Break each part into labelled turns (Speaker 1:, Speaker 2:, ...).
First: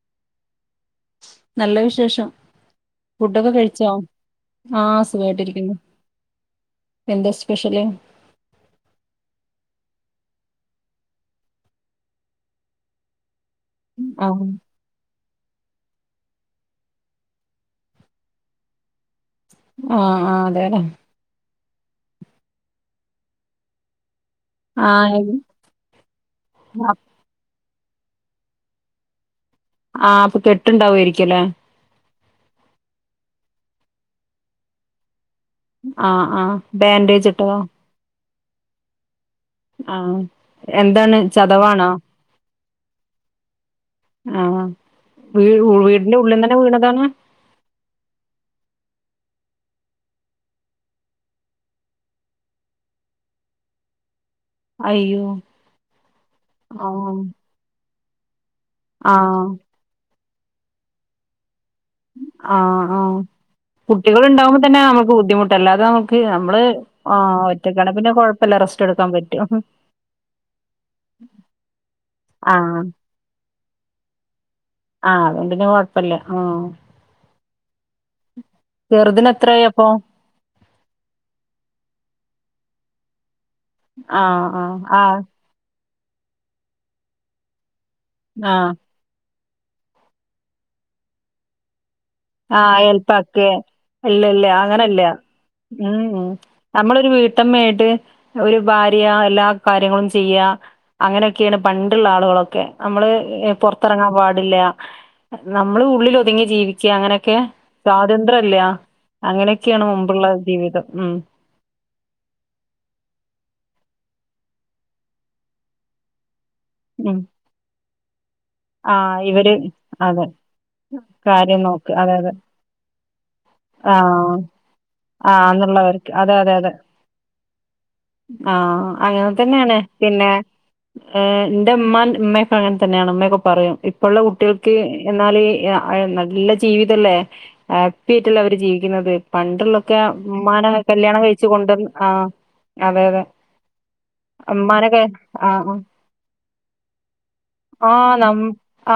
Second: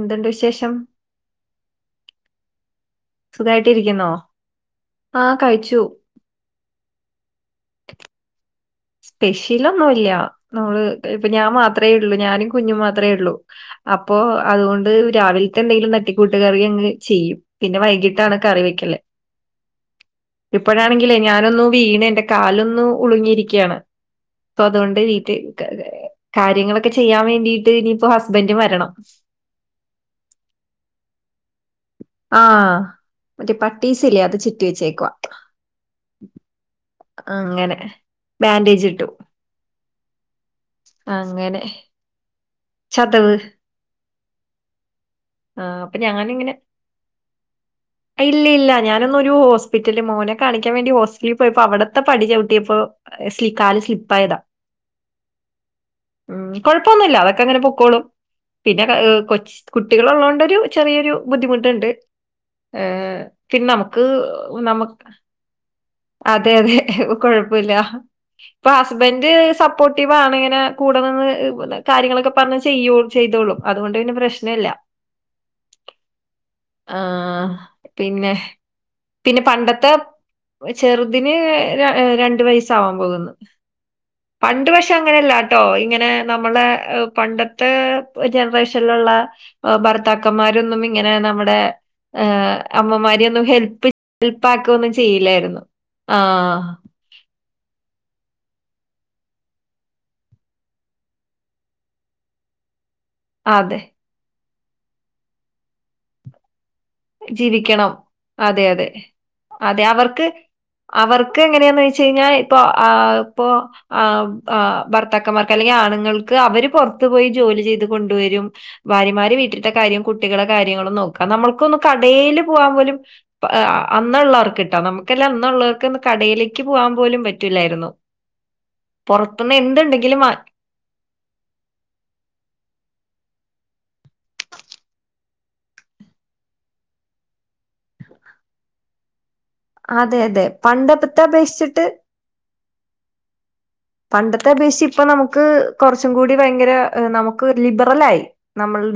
Speaker 1: എന്തുണ്ട് വിശേഷം
Speaker 2: നല്ല വിശേഷം ഫുഡൊക്കെ കഴിച്ചോ
Speaker 1: സുഖായിട്ടിരിക്കുന്നോ
Speaker 2: ആ സുഖായിട്ടിരിക്കുന്നു എന്തെ ശ് പെഷ്യല്
Speaker 1: സ്പെഷ്യലൊന്നുല്യാ അത് ഇപ്പ ഞാൻ മാത്രെ ഉള്ളൂ ഞാനും കുഞ്ഞും മാത്രെ ഉള്ളൂ അപ്പൊ
Speaker 2: ആഹ്
Speaker 1: അതുകൊണ്ട് രാവി എന്തെങ്കിലും തട്ടിക്കൂട്ട് കറി അങ്ങ് ചെയ്യും പിന്നെ വൈകിട്ടാണ് കറി വെക്കല്
Speaker 2: ആഹ് ആഹ് അതെല്ലേ
Speaker 1: ഇപ്പോഴാണെങ്കില് ഞാനൊന്നു വീണ് എന്റെ കാലൊന്ന് ഉളിങ്ങിരി ക്കാണ് അപ്പൊ അതുകൊണ്ട്
Speaker 2: ആഹ്
Speaker 1: വീട്ടി ക് കാ കാര്യങ്ങളൊക്കെ ചെയ്യാൻ വേണ്ടി നിയിപ്പോ ഹസ്ബൻഡ് വരണം
Speaker 2: ആ അപ്പൊ കെട്ടുണ്ടാവുയിരിക്കല്ലേ
Speaker 1: ആ മറ്റേ പട്ടീസില്ലേ അത് ചുറ്റി വെച്ചേക്കുവാ
Speaker 2: ആ ആ ബാൻഡേജ് ഇട്ടോ
Speaker 1: അങ്ങനെ ബാൻഡേജ് ഇട്ടു
Speaker 2: ആ എന്താണ്
Speaker 1: അങ്ങനെ
Speaker 2: ചതവാണോ
Speaker 1: ചതവ്
Speaker 2: ആഹ് വീ
Speaker 1: ആ അപ്പൊ
Speaker 2: വീടിന്റെ ഉള്ളിൽ
Speaker 1: ഞാനിങ്ങനെ
Speaker 2: തന്നെ വീണതാണ്
Speaker 1: ഇല്ലില്ല ഞാനന്നൊരു ഹോസ്പിറ്റലില് മോനെ കാണിക്കാൻ വേണ്ടി ഹോസ്റ്റലി പോയപ്പോ അവിത്തെ പടി ചവിട്ടിയപ്പോ സ്ലി കാല് സ്ലിപ്പ് ആയതാ
Speaker 2: അയ്യോ ആ
Speaker 1: കുഴപ്പമൊന്നുമില്ല അതൊക്കെ അങ്ങനെ പൊക്കോളും പിന്നെ കൊച്ച് കുട്ടികളുള്ളോണ്ട് [unintelligible] ഒരു ചെറിയൊരു ബുദ്ധിമു ട്ട്ണ്ട് ഏ
Speaker 2: ആഹ് ആഹ്
Speaker 1: പിന്നെ നമ്മ്ക്ക്
Speaker 2: കുട്ടികൾ ഉണ്ടാവുമ്പോ തന്നെ
Speaker 1: നമ്മ
Speaker 2: നമുക്ക് ബുദ്ധിമുട്ട അല്ലാതെ നമുക്ക് നമ്മള്
Speaker 1: അതെയതെ
Speaker 2: ആഹ്
Speaker 1: കൊഴപ്പയില്ല
Speaker 2: ഒറ്റക്കാണെ പിന്നെ കൊഴപ്പല്ല
Speaker 1: ഇപ്പം
Speaker 2: റെസ്റ്റ് എടുക്കാൻ
Speaker 1: ഹസ്ബൻഡ്
Speaker 2: പറ്റും
Speaker 1: സപ്പോട്ടിവാണിങ്ങനെ കൂടെനിന്ന് കാര്യങ്ങളൊക്കെ പറഞ്ഞത്
Speaker 2: ആഹ്
Speaker 1: ചെയ്യു ചെയ് തോളും അതുകൊണ്ട് പിന്നെ പ്രശ് ക്കുന്നേയില്ല.
Speaker 2: ആഹ് അതുകൊണ്ട് പിന്നെ കൊഴപ്പല്ല ആഹ്
Speaker 1: ആ പിന്നെ
Speaker 2: ചെറുതിന്
Speaker 1: പിന്നെ
Speaker 2: എത്രായി അപ്പൊ
Speaker 1: പണ്ടത്തെ ചെറുതിന് രണ്ട് വയസ് [unintelligible]
Speaker 2: ആഹ്
Speaker 1: പണ്ട് പക്ഷേ
Speaker 2: ആഹ്
Speaker 1: അങ്ങനെയല്ലാട്ടോ ഇങ്ങ നെ നമ്മളെ എ പണ്ടത്തേ
Speaker 2: ആഹ്
Speaker 1: ജൻറേഷന്ലൊള്ള എ ഭർത്താക്കമ്മാരൊന്നും ഇങ്ങനെ നമ്മുടെ ഏഹ്,
Speaker 2: ആ
Speaker 1: അമ്മമാരെയൊന്നും
Speaker 2: അയൽപ്പക്കെ
Speaker 1: ഹെൽപ്പ്
Speaker 2: ഇല്ലില്ല
Speaker 1: ഹെൽപ്പാക്കൊന്നും
Speaker 2: അങ്ങനയില്ല
Speaker 1: ചെയ്യില്ലായിരുന്നു ആ
Speaker 2: ഉം നമ്മളൊരു വീ ട്ടമ്മയായിട്ട് ഒരു ഭാര്യ എല്ലാ കാര്യങ്ങളും ചെയ്യാ. അങ്ങനെയൊക്കെയാണ് പണ്ടുള്ള ആളുകളൊക്കെ. നമ്മള്
Speaker 1: അതെ
Speaker 2: പൊറത്തെറങ്ങാൻ പാടില്ല നമ്മള് ഉള്ളിലൊതുങ്ങി ജീവി
Speaker 1: ജീവിക്കണം അതെ അതെ
Speaker 2: അങ്ങനെയൊക്കെയാണ്
Speaker 1: അതെ അവർക്ക്
Speaker 2: മുമ്പുള്ള ജീവിതം ഉം
Speaker 1: അവർക്ക് എങ്ങനെയാന്ന്യ്ച്ച് കഴിഞ്ഞാൽ ഇപ്പൊ ഇപ്പോ ആ ആ ഭർത്താക്കമാർക്ക് അല്ലെങ്കി ആണുങ്ങൾ ക്ക് അവര് പൊറത്തു
Speaker 2: ഉം
Speaker 1: പോയി ജോലി ചെയ്ത് കൊണ്ടുവരും
Speaker 2: ആഹ്
Speaker 1: ഭാര്യമാര്
Speaker 2: ഇവര്
Speaker 1: വീട്ടിൽത്തെ കാര്യം കുട്ടികളെ കാര്യങ്ങളും നോക്കാ നമ്മൾ
Speaker 2: നോക്കാ. അതെയതെ. ആഹ്
Speaker 1: അന്നുള്ളവർക്ക്ട്ടോ നമുക്കെല്ലാം
Speaker 2: ആ
Speaker 1: അന്നുള്ളവർക്ക്
Speaker 2: അന്നുളളവർക്ക്
Speaker 1: കടയിലേക്ക്
Speaker 2: അതെയതെ
Speaker 1: പോകാൻ പോലും പറ്റൂലായിരുന്നു
Speaker 2: ആ അങ്ങനെ
Speaker 1: പുറത്തുന്ന്
Speaker 2: തന്നെയാണ്
Speaker 1: എന്തുണ്ടെങ്കിലും
Speaker 2: പിന്നെ
Speaker 1: വാ
Speaker 2: ഏഹ് ഇന്റുമ്മാൻ ഇമ്മെക്കെങ്ങനെതന്നെയാണ്‌ ഇമ്മയൊക്കെ പറയും ഇപ്പൊള്ള കുട്ടിയേൾക്ക് എന്നാല് നല്ല ജീവിതല്ലേ ഹാപ്പിയായിട്ടല്ലേ അവര് ജീവിക്ക്ന്നത് പണ്ടുള്ളൊക്കെ
Speaker 1: അതെ അതെ
Speaker 2: ഉമ്മാനെ
Speaker 1: പണ്ടത്തെ
Speaker 2: കല്യാണം
Speaker 1: അപേക്ഷിച്ചിട്ട്
Speaker 2: കഴിച്ച്കൊണ്ടുവന്ന് ആ അതെ അതെ
Speaker 1: പണ്ടത്തെ അപേക്ഷിച്ച് ഇപ്പൊ
Speaker 2: ഉമ്മാനെയൊക്കെ
Speaker 1: നമുക്ക്
Speaker 2: ആ ആ
Speaker 1: കുറച്ചും കൂടി ഭയങ്കര നമു
Speaker 2: ആ നമ്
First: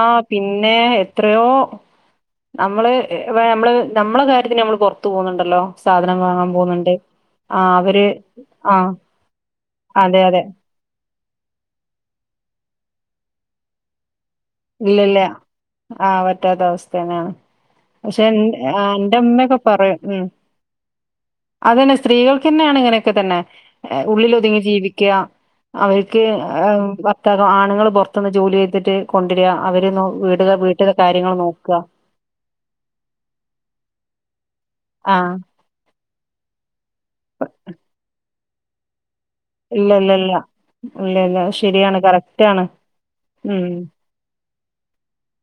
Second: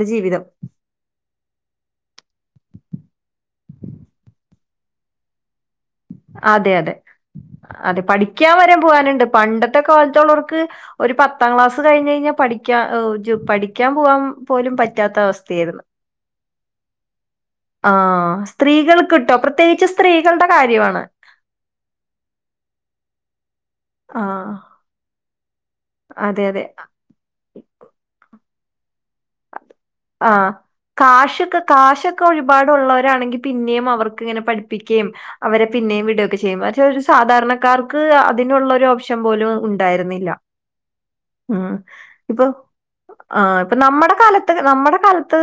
Speaker 2: ആ പിന്നേ എത്രയോ നമ്മള് ഇപ്പൊ നമ്മള് നമ്മളെ കാര്യത്തിന് നമ്മള് പൊറത്തു പോവ്ന്നുണ്ടല്ലോ
Speaker 1: അതെ അതെ അതെ
Speaker 2: അവര്
Speaker 1: പഠിക്കാൻ
Speaker 2: ആ
Speaker 1: വരെം പോവാനുണ്ട് പണ്ടത്തെ
Speaker 2: അതെ അതെ
Speaker 1: കാലത്തുള്ളോർക്ക് ഒരു പത്താം ക്ലാസ് കഴിഞ്ഞു കഴിഞ്ഞാൽ പഠിക്കാ ഒ ജ് പഠിക്കാൻ പോവാം പോലും പറ്റാത്ത അവസ്ഥയേര്ന്ന്
Speaker 2: റ്റാത്ത അവസ്ഥന്നെയാണ് പക്ഷെ ഇൻ ആ
Speaker 1: സ്ത്രീകൾക്ക് ട്ടോ
Speaker 2: ഇന്റമ്മക്കെ
Speaker 1: പ്രത്യേകിച്ച്
Speaker 2: പറയും ഉം
Speaker 1: സ്ത്രീകളുടെ കാര്യമാണ്
Speaker 2: അതന്നെ സ്ത്രീകൾക്കന്നേണ് ഇങ്ങനെയൊക്കെ തന്നെ
Speaker 1: ആഹ്
Speaker 2: ഉള്ളിലൊതുങ്ങി ജീവിക്ക്യ അവരിക്ക്
Speaker 1: അതെ അതെ
Speaker 2: ആ ഭർത്താക്കൻ ആണുങ്ങള് പൊറത്തൊളള ജോലി ചെയ് തെറ്റ്
Speaker 1: ആ
Speaker 2: കാര്യങ്ങൾ
Speaker 1: കാശൊക്കെ
Speaker 2: നോക്കുക
Speaker 1: കാശൊക്കെ ഒരുപാടുള്ളവരാണെങ്കിൽ പിന്നെയും അവർക്ക് ഇങ്ങനെ പഠിപ്പ ക്കയും
Speaker 2: ആഹ്
Speaker 1: അവരെ പിന്നെയും വിടുവൊക്കെ [unintelligible] ഒരു സാധാരണക്കാർക്ക് അ അതിനുള്ളൊരോപ്ഷ
Speaker 2: ഇല്ല ഇല്ല ഇല്ല ഇല്ല ഇല്ല അത്
Speaker 1: ഉം
Speaker 2: ശരിയാണ്
Speaker 1: ഇപ്പൊ
Speaker 2: കറക്റ്റാണ്
Speaker 1: ആ
Speaker 2: ഉം
Speaker 1: ഇപ്പൊ നമ്മടെ കാലത്ത് നമ്മടെ കാലത്ത്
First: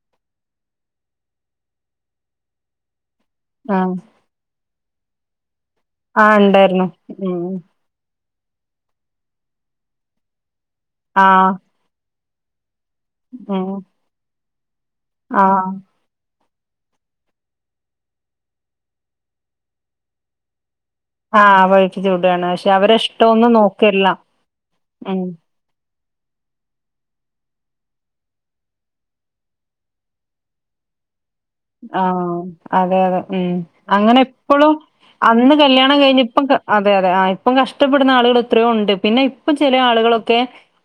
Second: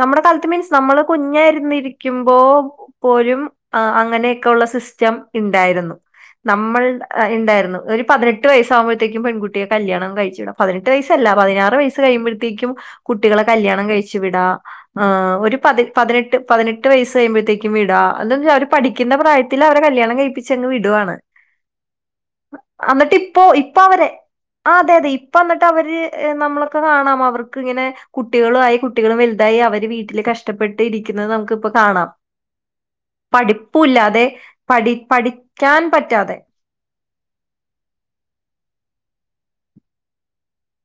Speaker 1: നമ്മടെ കാലത്ത് മീൻസ് നമ്മള് കുഞ്ഞായിരുന്നിരിക്കുമ്പോ പോഴും ആ
Speaker 2: ആഹ്
Speaker 1: അങ്ങനെയൊക്കെ ഒള്ള സിസ് റ്റം ഇൺ ണ്ടായിരുന്നു
Speaker 2: ആഹ്
Speaker 1: നമ്മൾ
Speaker 2: ഉണ്ടായിരുന്നു
Speaker 1: അ
Speaker 2: ഉം
Speaker 1: ഇണ്ടായിരുന്നു ഒരു പതിനെ എട്ട് വയസ്സാകുമ്പോഴത്തേയ്ക്കും പെൺകുട്ടിയെ കല്യാണം കഴിച്ചുവിടും പതിനെട്ട് വയസ്സല്ല
Speaker 2: ആഹ്
Speaker 1: പതിനാറ് വയസ്സ് കഴിയുമ്പഴ േക്കും [unintelligible] കുട്ടികളെ
Speaker 2: ഉം
Speaker 1: കല്യാണം കഴിച്ചു വിടാ ആഹ് ഒരു പതി പതിനെട്ട് പതിനെട്ട് വയസ്സ് കഴുമ്പോഴേക്കും വിടാ എന്താ അവര് പഠിക്കുന്ന പ്രായത്തില് അവരെ കല്യാണം കഴിപ്പിച്ചങ് വിട് ടുവാണ്
Speaker 2: ആഹ് വഴിക്ക് ചൂടാണ് പക്ഷെ അവരെ
Speaker 1: എന്നിട്ട് ഇപ്പൊ
Speaker 2: ഇഷ്ടമൊന്നും
Speaker 1: ഇപ്പോ
Speaker 2: നോക്കല്ല
Speaker 1: അവര് ആഹ് അതെ അതെ
Speaker 2: ഉം
Speaker 1: ഇപ്പൊ എന്നിട്ട് അവര് നമ്മളൊക്കെ കാണാം അവർക്ക് ഇങ്ങനെ കുട്ടികളു ആ കുട്ടികളും വലുതായി അവര് വീട്ടില് കഷ്ടപ്പെട്ട് ഇരിക്കുന്നത് നമു
Speaker 2: ആ അതെ അതെ ഉം അങ്ങനെ
Speaker 1: പഠിപ്പുല്ലാതെ
Speaker 2: എപ്പോഴും
Speaker 1: പഠി
Speaker 2: അന്ന്
Speaker 1: പഠിക്കാൻ
Speaker 2: കല്യാണം കഴിഞ്ഞ
Speaker 1: പറ്റാതെ
Speaker 2: ഇപ്പം അതെ അതെ ആ ഇപ്പം കഷ്ടപ്പെടുന്ന ആളുകൾ ഇത്രോ ഉണ്ട് പിന്നെ ഇപ്പ ചില ആളുകളൊക്കെ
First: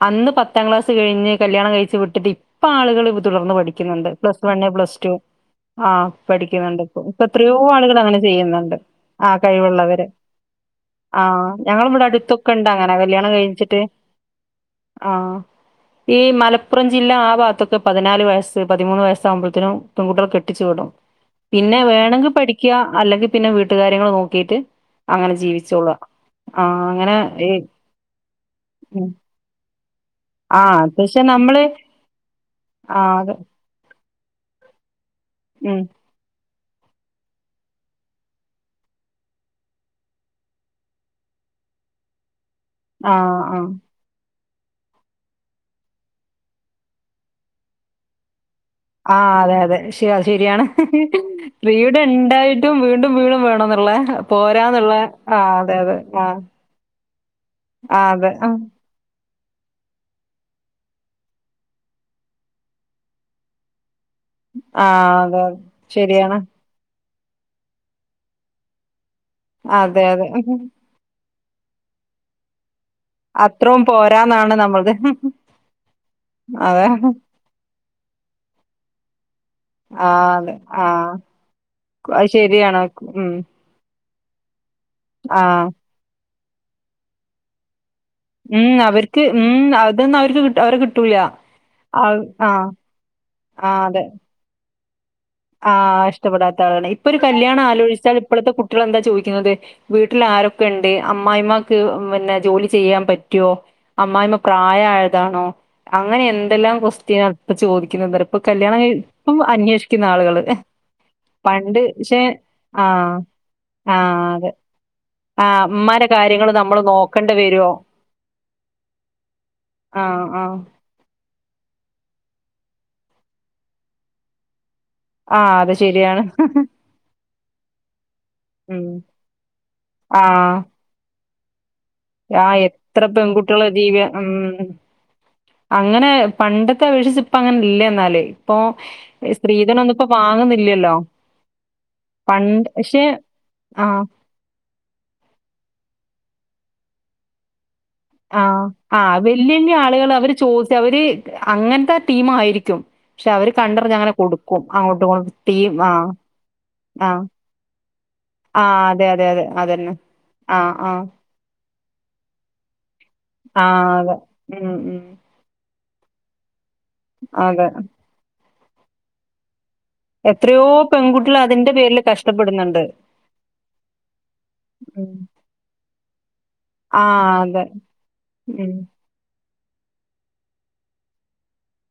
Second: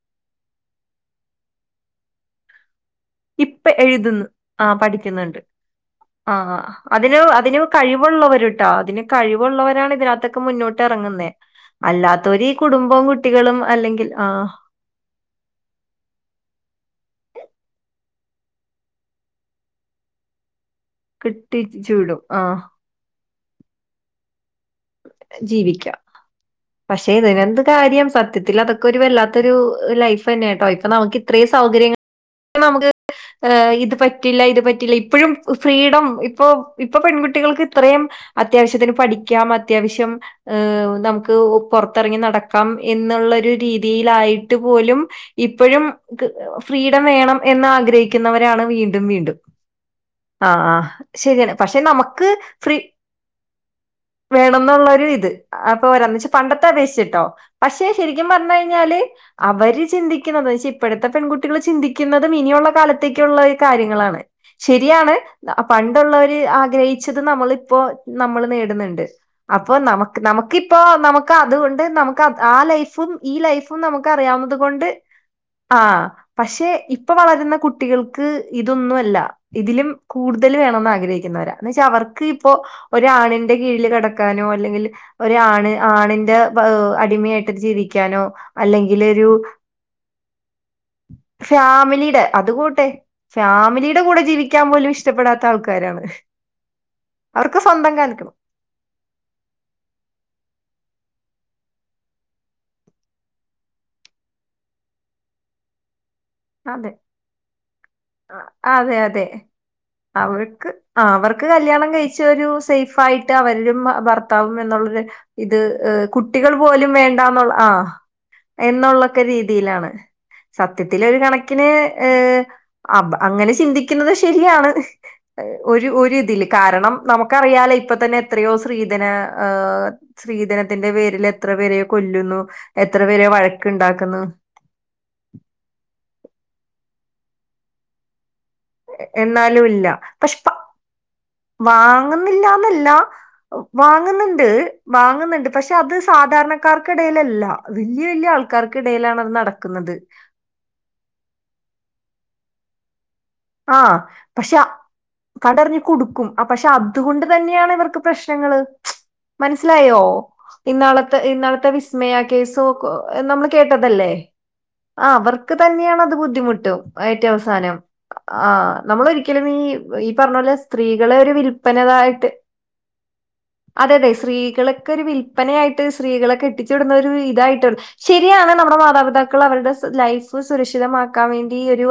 Speaker 2: അന്ന് പത്താം ക്ലാസ് കഴിഞ്ഞ് കല്യാണം കഴിച്ച് വിട്ടിട്ട് ഇപ്പ ആളുക തുടർന്ന്
Speaker 1: ഇപ്പ
Speaker 2: പഠിക്കുന്നുണ്ട്
Speaker 1: എഴുതുന്നു
Speaker 2: പ്ലസ് വണ്
Speaker 1: ആഹ്
Speaker 2: പ്ലസ് ടു
Speaker 1: പഠിക്കുന്നുണ്ട്
Speaker 2: ആഹ് പഠിക്കുന്നുണ്ട് ഇപ്പൊ
Speaker 1: അതിന്
Speaker 2: ഇപ്പ എത്രയോ
Speaker 1: അതിന്
Speaker 2: ആളുകൾ അങ്ങനെ
Speaker 1: കഴിവുള്ളവര്ട്ടോ
Speaker 2: ചെയ്യുന്നുണ്ട്
Speaker 1: അതിന്
Speaker 2: ആ
Speaker 1: കഴിവുള്ളവരാണ്
Speaker 2: കഴിവുള്ളവര്
Speaker 1: ഇതിനകത്തൊക്കെ മുന്നോട്ട്
Speaker 2: ആ
Speaker 1: ഇറങ്ങുന്നേ
Speaker 2: ഞങ്ങള ഇവിടെ
Speaker 1: അല്ലാത്തവര് ഈ
Speaker 2: അടുത്തൊക്കെണ്ട് അങ്ങനെ
Speaker 1: കുടുംബവും
Speaker 2: കല്യാണം
Speaker 1: കുട്ടികളും
Speaker 2: കഴിച്ചിട്ട്
Speaker 1: അല്ലെങ്കിൽ ആഹ്
Speaker 2: ആഹ് ഈ മലപ്പുറം ജില്ല ആ ഭാഗത്തൊക്കെ പത പതിനാല് വയസ് പതിമൂന്ന് വയസ്സാവുമ്പോത്തിനും പെൺകുട്ടികളെ കെട് ട്ടിച്ച് വിടും പിന്നെ
Speaker 1: കിട്ടിച്ചു വിടും
Speaker 2: വേണമെങ്കിൽ
Speaker 1: ആഹ്
Speaker 2: പഠിക്കാ അല്ലെങ്കിൽ പിന്നെ വീട്ടുകാര്യങ്ങൾ നോക്കിയിട്ട്
Speaker 1: ജീവിക്ക പക്ഷെ
Speaker 2: അങ്ങനെ ഈ
Speaker 1: ഇതിനെന്ത് കാര്യം സത്യത്തിൽ അതൊക്കെ ഒരു
Speaker 2: ഉം
Speaker 1: വല്ലാത്തൊരു ലൈഫ് ഫ്
Speaker 2: ആ
Speaker 1: തന്നാട്ടോ ഇപ്പൊ നമുക്ക്
Speaker 2: പക്ഷെ
Speaker 1: ഇത്ര
Speaker 2: നമ്മള്
Speaker 1: സൗകര്യങ്ങ നമക്ക്
Speaker 2: ആ അത്
Speaker 1: ഇത് പ പറ്റില്ല ഇത് പറ്റില്ല ഇപ് ഇപ്പോഴും
Speaker 2: ഉം
Speaker 1: ഫ്രീഡം ഇപ്പോ ഇപ്പൊ പെൺകുട്ടികൾക്ക് ഇത്രയും അത്യാവശ്യത്തിന് പഠിക്കാം അത്യാവശ്യം ഏ നമുക്ക് പുറത്തിറങ്ങി നട കം
Speaker 2: ആ
Speaker 1: എന്നുള്ളൊരു
Speaker 2: ആ
Speaker 1: രീതിയിലായി ട്ട് പോലും ഇപ്പോഴും ഫ്രീഡം വേണം എന്ന് ആഗ്രഹിക്കുന്നവരാണ് വീണ്ടും
Speaker 2: ആ
Speaker 1: വീണ്ടും
Speaker 2: അതെ അതെ ശരി
Speaker 1: ആ
Speaker 2: ശെരിയാണ്
Speaker 1: ആ ശരിയാണ് പക്ഷെ
Speaker 2: വീട്
Speaker 1: നമുക്ക്
Speaker 2: ഉണ്ടായിട്ടും വീണ്ടും വീണ്ടും വേണന്നുള്ളത് അ
Speaker 1: വേണം എന്നുള്ളരു ഇത് അപ്പൊ ഒരന്നച്ച് പണ്ടത്തെ അപേക്ഷിച്ചിട്ടോ പക്ഷെ
Speaker 2: ആ
Speaker 1: ശരിക്കും
Speaker 2: അതെ ആ
Speaker 1: പറഞ്ഞു കഴിഞ്ഞാല് അവര് ചിന്തിക്കുന്നത് ന്ന് വച്ച ഇപ്പോഴത്തെ പെൺകുട്ടികൾ ചിന്തിക്കുന്നതും ഇനിയുള്ള കാലത്തേക്കുള്ള കാര്യങ്ങളാണ്
Speaker 2: ആ
Speaker 1: ശരിയാണ്
Speaker 2: അതെ അതെ. ശരിയാണ്
Speaker 1: പണ്ടുള്ളവര് ആഗ്രഹി ചത് നമ്മളിപ്പോ നമ്മൾ നേടുന്നുണ്ട് അപ്പൊ
Speaker 2: അതെ
Speaker 1: നമക്ക്
Speaker 2: അതെ
Speaker 1: നമുക്കിപ്പോ നമുക് അതുകൊണ്ട് നമുക്ക് ആ ലൈഫ് ഫും ഈ ലൈഫും
Speaker 2: അത്രയും
Speaker 1: നമുക്ക്
Speaker 2: പോരാന്നാണ്
Speaker 1: അറിയാവുന്നുന്നത് കൊണ്ട്
Speaker 2: നമ്മളത്
Speaker 1: ആ പക്ഷെ
Speaker 2: അതെ
Speaker 1: ഇപ്പ വളരുന്ന കുട്ടികൾക്ക് ഇതൊന്നുമല്ല ഇതിലും
Speaker 2: ആ
Speaker 1: കൂടുതൽ
Speaker 2: അതെ ആ
Speaker 1: വേണംന്ന് ആഗ്രഹിക്കുന്നവരാ എന്ന് വെച്ച അവർക്ക്
Speaker 2: അത്
Speaker 1: ഇപ്പോ
Speaker 2: ശരിയാണ് ഉം
Speaker 1: ഒരാണിന്റെ കീഴിൽ കിട കാനോ അല്ലെങ്കിൽ ഒരു
Speaker 2: ആ
Speaker 1: ആണ് ആണിന്റെ പ് അടിമയായിട്ട് ജീവി ക്കാനോ
Speaker 2: ഉം
Speaker 1: അല്ലെങ്കിൽ
Speaker 2: അവർക്ക്
Speaker 1: ഒരു
Speaker 2: ഉം അതൊന്നും അവർക്ക് കിട്ട അവരെ കിട്ടൂല.
Speaker 1: ഫാമിലിയുടെ
Speaker 2: ആഹ്
Speaker 1: അത്
Speaker 2: ആഹ്
Speaker 1: പോട്ടെ ഫാമിലിയുടെ കൂടെ ജീവിക്കാൻ പോലും ഇ
Speaker 2: ആ ഇഷ്ടപ്പെടാത്ത ആളാണ് ഇപ്പൊ ഒരു
Speaker 1: അവർക്ക്
Speaker 2: കല്യാണം
Speaker 1: സ്വന്തം
Speaker 2: ആലോയിച്ചാൽ
Speaker 1: കാലിക്കണം
Speaker 2: ഇപ്പള്ത്തെ കുട്ട്യള് എന്താ ചോയിക്കുന്നത് വീട്ടിൽ ആരൊക്കെ ണ്ട് അമ്മായിമ്മക്ക് പിന്നെ ജോലി ചെയ്യാൻ പറ്റോ അമ്മായിമ്മ പ്രായായതാണോ അങ്ങനെ എന്തെല്ലാം
Speaker 1: അതെ
Speaker 2: കൊസ്ത്യനാ പ്പ ചോദിക്കുന്നെന്തറി ഇപ്പ
Speaker 1: ആ,
Speaker 2: കല്യാണം കയി
Speaker 1: അതെ അതെ
Speaker 2: ഇപ്പം അന്വേഷ്
Speaker 1: അവർക്ക് അവർക്ക് കല്യാണം
Speaker 2: പക്ഷെ
Speaker 1: കഴിച്ച് ഒരു
Speaker 2: ആഹ്
Speaker 1: സൈഫായിട്ട് അവരും ബ
Speaker 2: ആഹ് അതെ.
Speaker 1: ഭർത്താവും എന്നുള്ളൊരു ഇത്
Speaker 2: ആഹ്
Speaker 1: ഹ്
Speaker 2: ഉമ്മാന്റെ കാര്യങ്ങള്
Speaker 1: കുട്ടികൾ
Speaker 2: നമ്മള്
Speaker 1: പോലും
Speaker 2: നോക്കണ്ട
Speaker 1: വേണ്ടാന്നുള്ള
Speaker 2: വരോ?
Speaker 1: ആ എന്നുള്ളൊക്കെ രീതിയിലാണ്
Speaker 2: ആഹ് ആഹ്
Speaker 1: സത്യത്തില് ര് കണക്കിന് ഹ് അബ് അങ്ങനെ ചിന്തിക്കുന്നത് ശരിയാണ് എ
Speaker 2: ആഹ് അത്
Speaker 1: ഒരു ഒരു
Speaker 2: ശരിയാണ്.
Speaker 1: ഇതില് കാരണം ക്ക് അറിയാലോ ഇപ്പൊ തന്നെ എത്രയോ
Speaker 2: ഉം
Speaker 1: സ്ത്രീധന ഹ് സ്ത്രീധനത്തിന്റെ പേരില് ത്ര പേരെയും
Speaker 2: ആ യെത്ര പെൺകുട്ടികളെ ജീവ്യ ഹം അങ്ങനെ പണ്ടത്തെ അപേക്ഷിച്ച് ഇപ്പ അങ്നെ ഇല്ല ന്നാല്
Speaker 1: എന്നാലുല്ല പക്ഷെ പ
Speaker 2: വാങ്ങുന്നില്ലല്ലോ. പണ്ട്
Speaker 1: വാങ്ങുന്നില്ലാന്നെല്ല
Speaker 2: പക്ഷെ
Speaker 1: വ്
Speaker 2: ആഹ്
Speaker 1: വാങ്ങുന്നുണ്ട് വാങ്ങുന്നുണ്ട് പക്ഷെ അത് സാധാര്ണക്കാർക്കിടയിലെല്ല
Speaker 2: ആ ആ വല്യ വല്യ
Speaker 1: നടക്കുന്നത്
Speaker 2: ആളുകള് അവര് ചോദിച് അവര് അങ്ങൻതെ ടീം അയിരിക്കും
Speaker 1: ആ പക്ഷെ
Speaker 2: ഇങ്ങോട്ടും ടീം
Speaker 1: കണ്ടറിഞ്ഞു
Speaker 2: ആഹ്
Speaker 1: കൊടുക്കും അ പക്ഷെ
Speaker 2: ആഹ്
Speaker 1: അതുകൊണ്ട് തന്നെയാണ് ഇവർക്ക് പ്രശ്നങ്ങള്
Speaker 2: ആഹ് അതെ അതെ അതെ അതന്നെ.
Speaker 1: മനസ്സിലായോ
Speaker 2: ആഹ് ആഹ്
Speaker 1: ഇന്നാളത്തെ ഇന്നളത്തെ വിസ് മയ കേസോ കാെ നമ്മൾ
Speaker 2: ആഹ്
Speaker 1: കേട്ടതല്ലേ
Speaker 2: അതെ. ഉം ഉം
Speaker 1: ആ അവർക്ക് തന്നെയാണ ബുദ്ധിമുട്ടും
Speaker 2: അതെ.
Speaker 1: ഏറ്റുവ്സാനം ആ നമ്മൾ ഒരിക്കലും ഈ ഈ പറഞ്ഞാേലെ
Speaker 2: എത്രയോ
Speaker 1: സ്ത്രീകളെ ഒര്
Speaker 2: പെൺകുട്ടികള് അതിന്റെ പേരില്
Speaker 1: വിൽപനതായിട്ട്
Speaker 2: കഷ്ടപ്പെടുന്നുണ്ട്.
Speaker 1: അതെ അതെ സ്ത്രീകള്ക്കെരു
Speaker 2: ഉം
Speaker 1: വില്പനയായിട്ട് സ്ത്രീകളെ കെട്ടിച്ചു വിട്ന്നാെരു
Speaker 2: ആഹ് അതെ.
Speaker 1: ഇതായിട്ടെ ശെരിയാണ്
Speaker 2: ഉം.
Speaker 1: നമ്മുടെ മാതാപിതാക്കളവര്ടെ ലൈഫ് സുരക്ഷിതമാക്കാൻ വേണ്ടി ഒരു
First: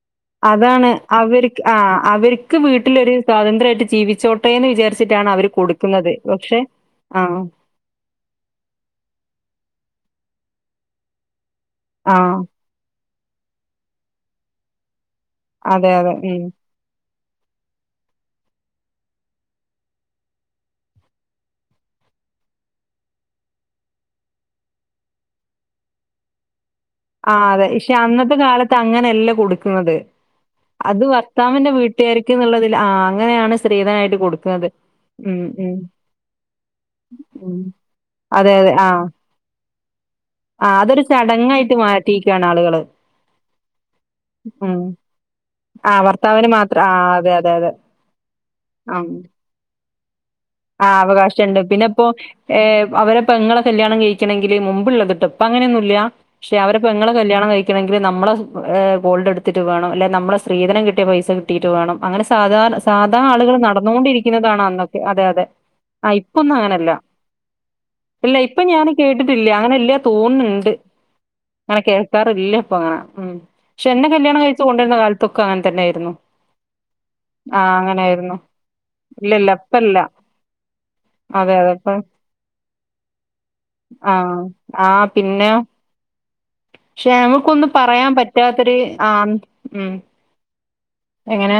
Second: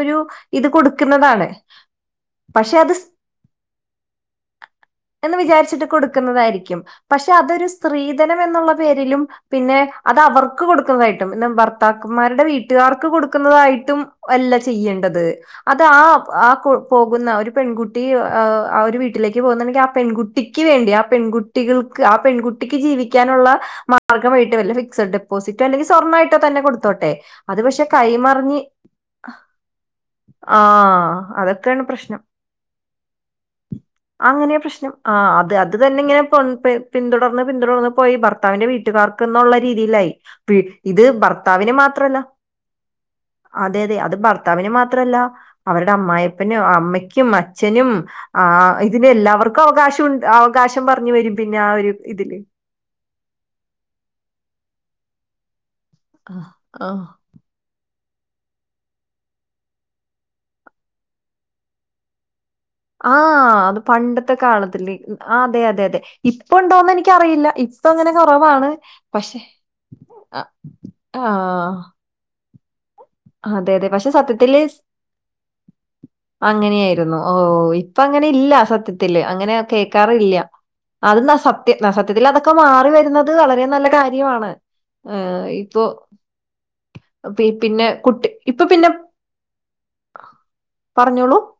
Speaker 1: ഒരിപ്പ ഇത്
Speaker 2: അതാണ്
Speaker 1: കൊടുക്കുന്നതാണ്
Speaker 2: അവർക്ക് ആ അവർക്ക്
Speaker 1: പക്ഷെ അത്
Speaker 2: വീട്ടിലൊരു സ്വാതന്ത്രായിട്ട് ജീവിച്ചോട്ടേന്ന് വിചാരിച്ചിട്ടാണ്
Speaker 1: എന്ന്
Speaker 2: അവര്
Speaker 1: വിചാരിച്ചിട്ട്
Speaker 2: കൊടുക്കുന്നത്. പക്ഷെ
Speaker 1: കൊടുക്കുന്നതായിരിക്കും
Speaker 2: ആ,
Speaker 1: പക്ഷെ അതൊരു സ്ത്രീധനം എന്നുള്ള പേരിലും പിന്നെ അത് അവ വർക്ക് കൊടുക്കുന്നായിട്ടും [unintelligible]
Speaker 2: ആ.
Speaker 1: ഭർത്താക്കമാരുടെ വീട്ടുകാർക്ക് കൊടു ു [unintelligible] ന്നതായിട്ടും അല്ല ചെയ്യേണ്ടത് അത്
Speaker 2: അതെ,
Speaker 1: ആ
Speaker 2: അതെ. ഉം.
Speaker 1: ആ കൊ കു ന്ന ഒരു പെൺകുട്ടി് അ ഒരു വീട്ടിലേക്ക് പോകുന്നുണ്ടെങ്കിൽ ആ പെൺകുട്ടിക്ക് വേണ്ടി ആ പെൺകുട്ടികൾക്ക് ആ പെൺകുട്ടിക്ക് ജീവിക്കാനുള്ള മാർഗ്ഗമായിട്ട് വല്ല ഫിക്സർ ഡെപ്പോസിറ്റോ അല്ലെങ്കിൽ സ്വർണ്ണമായിട്ടോ തന്നെ കൊടു
Speaker 2: ആ അതെ പക്ഷെ അന്നത്തെ കാലത്ത് അങ്ങനെയല്ലേ കൊടുക്കുന്നത്
Speaker 1: ആ
Speaker 2: അത് ഭർത്താവിന്റെ
Speaker 1: അതൊക്കെയാണ് പ്രശ്നം
Speaker 2: വീട്ടുകാർക്ക്ന്നുള്ളതിൽ ആ, അങ്ങനെയാണ് സ്ത്രീധനായിട്ട്
Speaker 1: അങ്ങനെ
Speaker 2: കൊടുക്കുന്നത്.
Speaker 1: പ്രശ്നം ആ
Speaker 2: ഉം,
Speaker 1: അത് അത്
Speaker 2: ഉം,
Speaker 1: തന്നെ ഇങ്ങനെ പിന്തുടർന്ന്
Speaker 2: ഉം.
Speaker 1: പിന്തുടർന്ന് പോയി
Speaker 2: അതെ,
Speaker 1: ഭർത്താവിന്റെ
Speaker 2: അതെ. ആ,
Speaker 1: വീട്ടുകാർക്ക്ന്നുള്ള രീതിയിലായി ഇത് ഭർത്താവി
Speaker 2: റ്റ് മാറ്റിക്കാണ് ആള്കള് ഉം
Speaker 1: ത്രല്ല അവരുടെ
Speaker 2: ആ ഭർത്താവിന്
Speaker 1: അമ്മായപ്പനും
Speaker 2: മാത്രം ആ,
Speaker 1: അമ്മയ്ക്കും
Speaker 2: അതെ, അതെ, അതെ.
Speaker 1: അച്ഛനും ആഹ്
Speaker 2: ആ.
Speaker 1: ഇതിനെല്ലാവർക്കും അവകാശ
Speaker 2: ആഹ് അവകാശൊണ്ട് പിന്നിപ്പോ
Speaker 1: ഇതില്.
Speaker 2: ഏഹ് അവരെ പ്പെങ്ങള കല്യാണം കഴിക്കണെങ്കില് മുമ് പ്പ്ള്ളതെട്ടോ ഇപ്പങ്ങനെന്നു ല്യാ
Speaker 1: ആഹ്
Speaker 2: ക്ഷെ
Speaker 1: ആഹ്.
Speaker 2: അവരപ്പെങ്ങളെ കല്യാണം കഴിക്കണെങ്ങ് ഇവര് നമ്മള സു ഏഹ് ഗോൾഡ് എടുത്തിട്ട് വേണം ല്ലേ നമ്മള സ്രീധനം കിട്ടിയ പൈസ കിട്ടിട്ട് വേണം അങ്ങന സ് സാധാര് സാധാ ആളുകള്
Speaker 1: ആഹ് അത് പണ്ടത്തെ കാലത്തില്
Speaker 2: നടന്നോണ്ടിരിക്കുന്നതാണന്നൊക്കെ അതെ
Speaker 1: ആ,
Speaker 2: അതെ
Speaker 1: അതെ അതെ അതെ
Speaker 2: ആഹ് ഇപ്പൊന്നും അങ്ങനല്ല
Speaker 1: ഇപ്പൊണ്ടോന്ന് എനിക്കറിയില്ല ഇപ്പൊ അങ്ങനെ
Speaker 2: ഇല്ല ഇപ്പൊ
Speaker 1: കുറവാണ്
Speaker 2: ഞാൻ
Speaker 1: പക്ഷെ
Speaker 2: കേട്ടിട്ടില്ല അങ്ങനെ ഇല്ല
Speaker 1: ആഹ്
Speaker 2: തോന്നുന്നുണ്ട്
Speaker 1: ആഹ്
Speaker 2: പ്പങ്ങന
Speaker 1: അതെ അതെ പക്ഷെ സത്യത്തില് സ്
Speaker 2: കാലത്തൊക്കെ അങ്ങനെ തന്നെയായിരുന്നു
Speaker 1: അങ്ങനെയിരുന്നു ഓഹ്
Speaker 2: ആഹ്
Speaker 1: ഇപ്പ അങ്ങനെ
Speaker 2: അങ്ങനെയായിരുന്നു
Speaker 1: ഇല്ല സത്യത്തില്
Speaker 2: ഇല്ല ഇല്ല
Speaker 1: അങ്ങനെ
Speaker 2: ഇപ്പല്ല
Speaker 1: കേൾക്കാറില്യ ആഹ് അത് ന്ന
Speaker 2: അതെ
Speaker 1: സത്യ
Speaker 2: അതെ ഇപ്പ
Speaker 1: ആഹ് സത്യത്തിൽ അതൊക്കെ മാറി വരുന്നത് വളരെ നല്ല
Speaker 2: ആഹ്
Speaker 1: കാര്യമാണ് ഏഹ് ഇപ്പോ
Speaker 2: ക്ഷെ നമുക്കൊന്ന് പറയാ അമ്
Speaker 1: ഇപ്പൊ
Speaker 2: പറ്റാത്തൊര്
Speaker 1: പിന്നെ
Speaker 2: ആഹ് ഉം ഉം
Speaker 1: പറഞ്ഞോളൂ.
Speaker 2: എങ്ങനെ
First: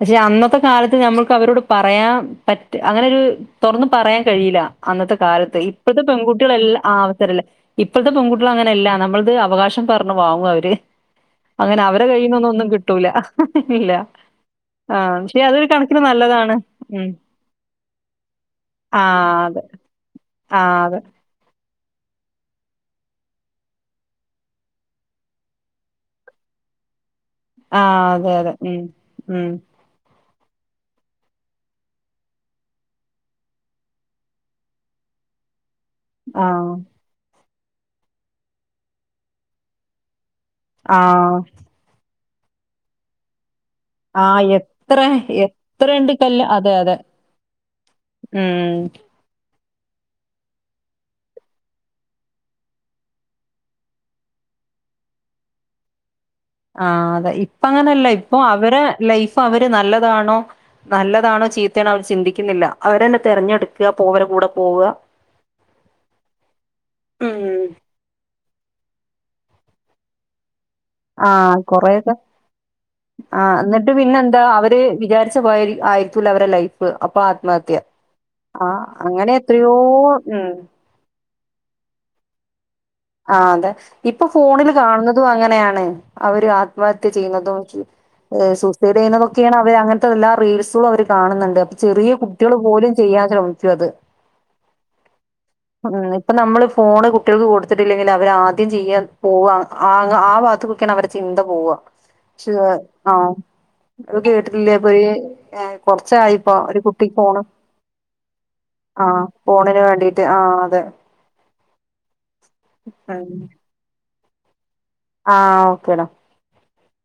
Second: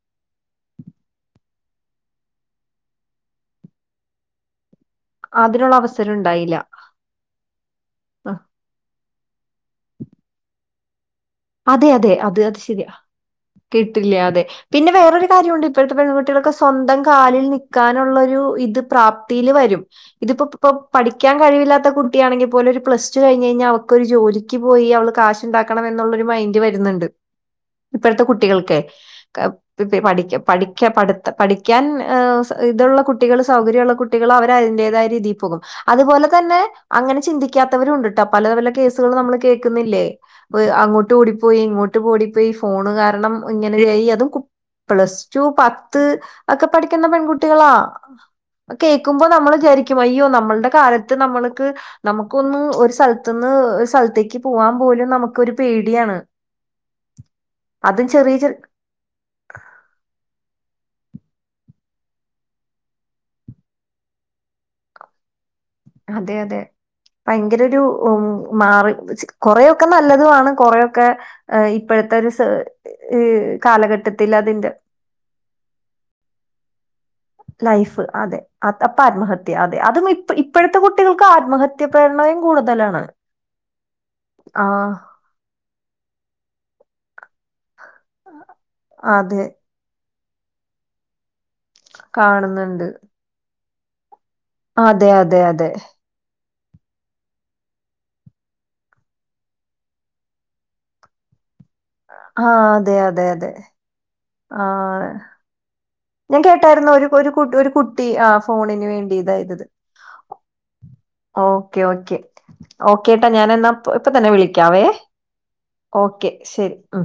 Speaker 2: പഷെ അന്നത്തെ കാലത്ത് ത് ഞമ്മക്ക് അവരൊട് പറയാം പറ്റ് അങ്ങനൊരു തൊറന്ന് പറയാൻ കഴിയില്ല അന്നത്തെ കാലത്ത്
Speaker 1: അതിനുള്ള
Speaker 2: ഇപ്പോഴത്തെ
Speaker 1: അവസരം ഉണ്ടായില്ല.
Speaker 2: പെങ്കുട്ടികളെല്ല ആഹ് അവസരല്ല ഇപ്പോഴത്തെ
Speaker 1: ആഹ്.
Speaker 2: പെങ്കുട്ടികളങ്ങനല്ല നമ്മൾ ദേ അവകാശം പറഞ്ഞു വാങ്ങുവ്വവര് അങ്ങനെ അവരെ കയ്യിന്നൊന്നും ഒന്നും കിട്ടൂല ആഹ്
Speaker 1: കിട്ടില്യാ അതെ പിന്നെ വേറൊരു കാര്യോണ്ട്
Speaker 2: അതൊരു
Speaker 1: ഇപ്പോഴത്തെ
Speaker 2: കണക്കിന്
Speaker 1: പെൺകുട്ടികളൊക്കെ
Speaker 2: നല്ലതാണ്
Speaker 1: സ്വന്തം
Speaker 2: ഉം
Speaker 1: കാലിൽ നിക്കാനുള്ളൊരു ഇത്
Speaker 2: ആ
Speaker 1: പ്രാപ്ത്തീല്
Speaker 2: അതെ
Speaker 1: വരും ഇതിപ്പോ
Speaker 2: ആ
Speaker 1: പ്പ്പോ
Speaker 2: അതെ
Speaker 1: പ്പഠിക്കാൻ കഴിവില്ലാത് ത്തെ കുട്ടിയാണെങ്കിപോലും ഒരു പ്ലസ്ടു കയിഞ് കയ്ഞാ അവക്കൊരു ജോലിക്ക് പോയി അവള് കാശ്ണ്ടാക്കണമെന് ന്നൊള്ളൊരു മൈന്റ് വരുന്നുണ്ട്
Speaker 2: ആ
Speaker 1: ഇപ്പഴത്തെ
Speaker 2: അതെ അതെ
Speaker 1: കുട്ടികൾക്കെ
Speaker 2: ഉം ഉം
Speaker 1: കപ് പിപെ പഠിക്ക് പഠിക്ക പഠിത്ത പഠിക്കാൻ ആ സ് ഇത്ള്ളകുട്ടികള് സൗകര്യോള്ള കുട്ടികള് അവര് അതിന്റേതായ രീതിപ്പോകും അത്പോലെ
Speaker 2: ആ
Speaker 1: തന്നെ അങ്ങനെ ചിന്തി ക്കാത്തവരുംണ്ട്ട്ടോ പല പല കേസ്കള് നമ്മള് കേക്ക്ന്നില്ലേ പൊയ്
Speaker 2: ആ
Speaker 1: അങ്ങോട്ട് ഓടിപ്പോയി ഇങ്ങോട്ട് പാേടി ഇപ്പ ഈ ഫോണ് കാരണം ഇങ്ങനെ ചെയ്യ്
Speaker 2: ആ
Speaker 1: അതും കു
Speaker 2: എത്ര
Speaker 1: പ്ലസ്ടു പത്ത്
Speaker 2: എത്രയുണ്ട് കല്ല്
Speaker 1: അക്കെ
Speaker 2: അതെ അതെ
Speaker 1: പഠിക്ക്ന്ന പെൺകുട്ടികളാ അത്
Speaker 2: ഉം
Speaker 1: കേക്ക്മ്പോ നമ്മള് വിചാരി ക്ക് വയ്യോ നമ്മൾടെ കാലത്ത് നമ്മള്ക്ക് നമുക്കൊന്ന് ഒര് സൽത്ത്ന്ന് ര് സൽത്തേക്ക് പൂവാൻ പോലും നമ് ക്കൊരു പേട്യാണ്
Speaker 2: ആ അതെ ഇപ്പങ്ങനല്ല ഇപ്പൊ
Speaker 1: ചെറിയ
Speaker 2: അവരെ ലൈഫ് അവര് നല്ലതാണോ നല്ലതാണോ ചീത്തേണോ അവര് ചിന്തിക്ക്ന്ന്ല്ല അവരെന്നെ തെരഞ്ഞെട്ക്ക പോവരെ കൂടെ പോവ്വ
Speaker 1: അതെ അതെ ഭയങ്കര ഒരു ഒ മാറ് കൊറെയൊക്കെ നല്ലതുവാണ് കൊറെ
Speaker 2: ആഹ് കൊറെക്കെ
Speaker 1: ഈ
Speaker 2: ആഹ് എന്നിട്ട്
Speaker 1: കാലഘട്ടത്തിൽ
Speaker 2: പിന്നെന്താ
Speaker 1: അതിന്റെ
Speaker 2: അവര് വിചാരിച്ച പോ ആയിരിക്കൂല അവരെ ലൈഫ് അ
Speaker 1: ലൈഫ് അതെ അതപ്പ
Speaker 2: അങ്ങനെ
Speaker 1: ആത്മഹത്യ
Speaker 2: എത്രയോ
Speaker 1: അതെ അതും ഇപ്പ
Speaker 2: ഉം
Speaker 1: ഇപ്പഴത്തെ കുട്ടികൾ ക്കാത്മഹത്യ പ്രേരണയും കൂടുതലാണ്.
Speaker 2: ആഹ് അതെ ഇപ്പൊ ഫോണില്
Speaker 1: ആഹ്
Speaker 2: കാണുന്നതും അങ്ങനെയാണ് അവര് അ ത്മഹത്യ ചെയ്യുന്നതും എഹ് സുസൈഡ്
Speaker 1: അതെ
Speaker 2: ചെയുന്നതൊക്കെയാണ് അവര് അങ്ങനെ എല്ലാ റീൽസും അവര് കാണുന്നുണ്ട് ചെറിയ കുട്ടികള്
Speaker 1: കാണുന്നുണ്ട്
Speaker 2: പോലും ചെയ്യാചെ ചത്.
Speaker 1: അതെ അതെ അതെ.
Speaker 2: നമ്മള് ഫോണ് കുട്ടികൾക്ക് കൊടു ത്തിട്ടില്ലെങ്കിൽ അവര് ആദ്യം ചെയ്യാൻ പോവാ ആ ആ ഭാത്തക്കൊക്കെയാണ് അവരെ ചിന്ത പോവ.
Speaker 1: ആഹ് അതെ അതെ
Speaker 2: ആഹ്
Speaker 1: അതെ
Speaker 2: അത് കേട്ടില്ലേ
Speaker 1: ആഹ്
Speaker 2: പയ്യെ
Speaker 1: ഞാൻ
Speaker 2: കൊറച്ചായിപ്പോ ഒരു
Speaker 1: കേട്ടായിരുന്നു
Speaker 2: കുട്ടി
Speaker 1: ഒരു
Speaker 2: ഫോണ്
Speaker 1: കു ഒരു കുട്ടി ആ ഫോണിന് വേണ്ടി
Speaker 2: ആഹ് ഫോണിന് വേണ്ടീട്ട് ആഹ് അതെ.
Speaker 1: ഓഹ് ഓക്കെ ഓക്കെ ഓക്കേ ട്ടാ
Speaker 2: ഉം
Speaker 1: ഞാനെന്ന പ് ഇപ്പ തന്നെ വിളി ക്കാവേ
Speaker 2: ആഹ് ഓക്കേടാ
Speaker 1: ഓക്കെ ശരി. അ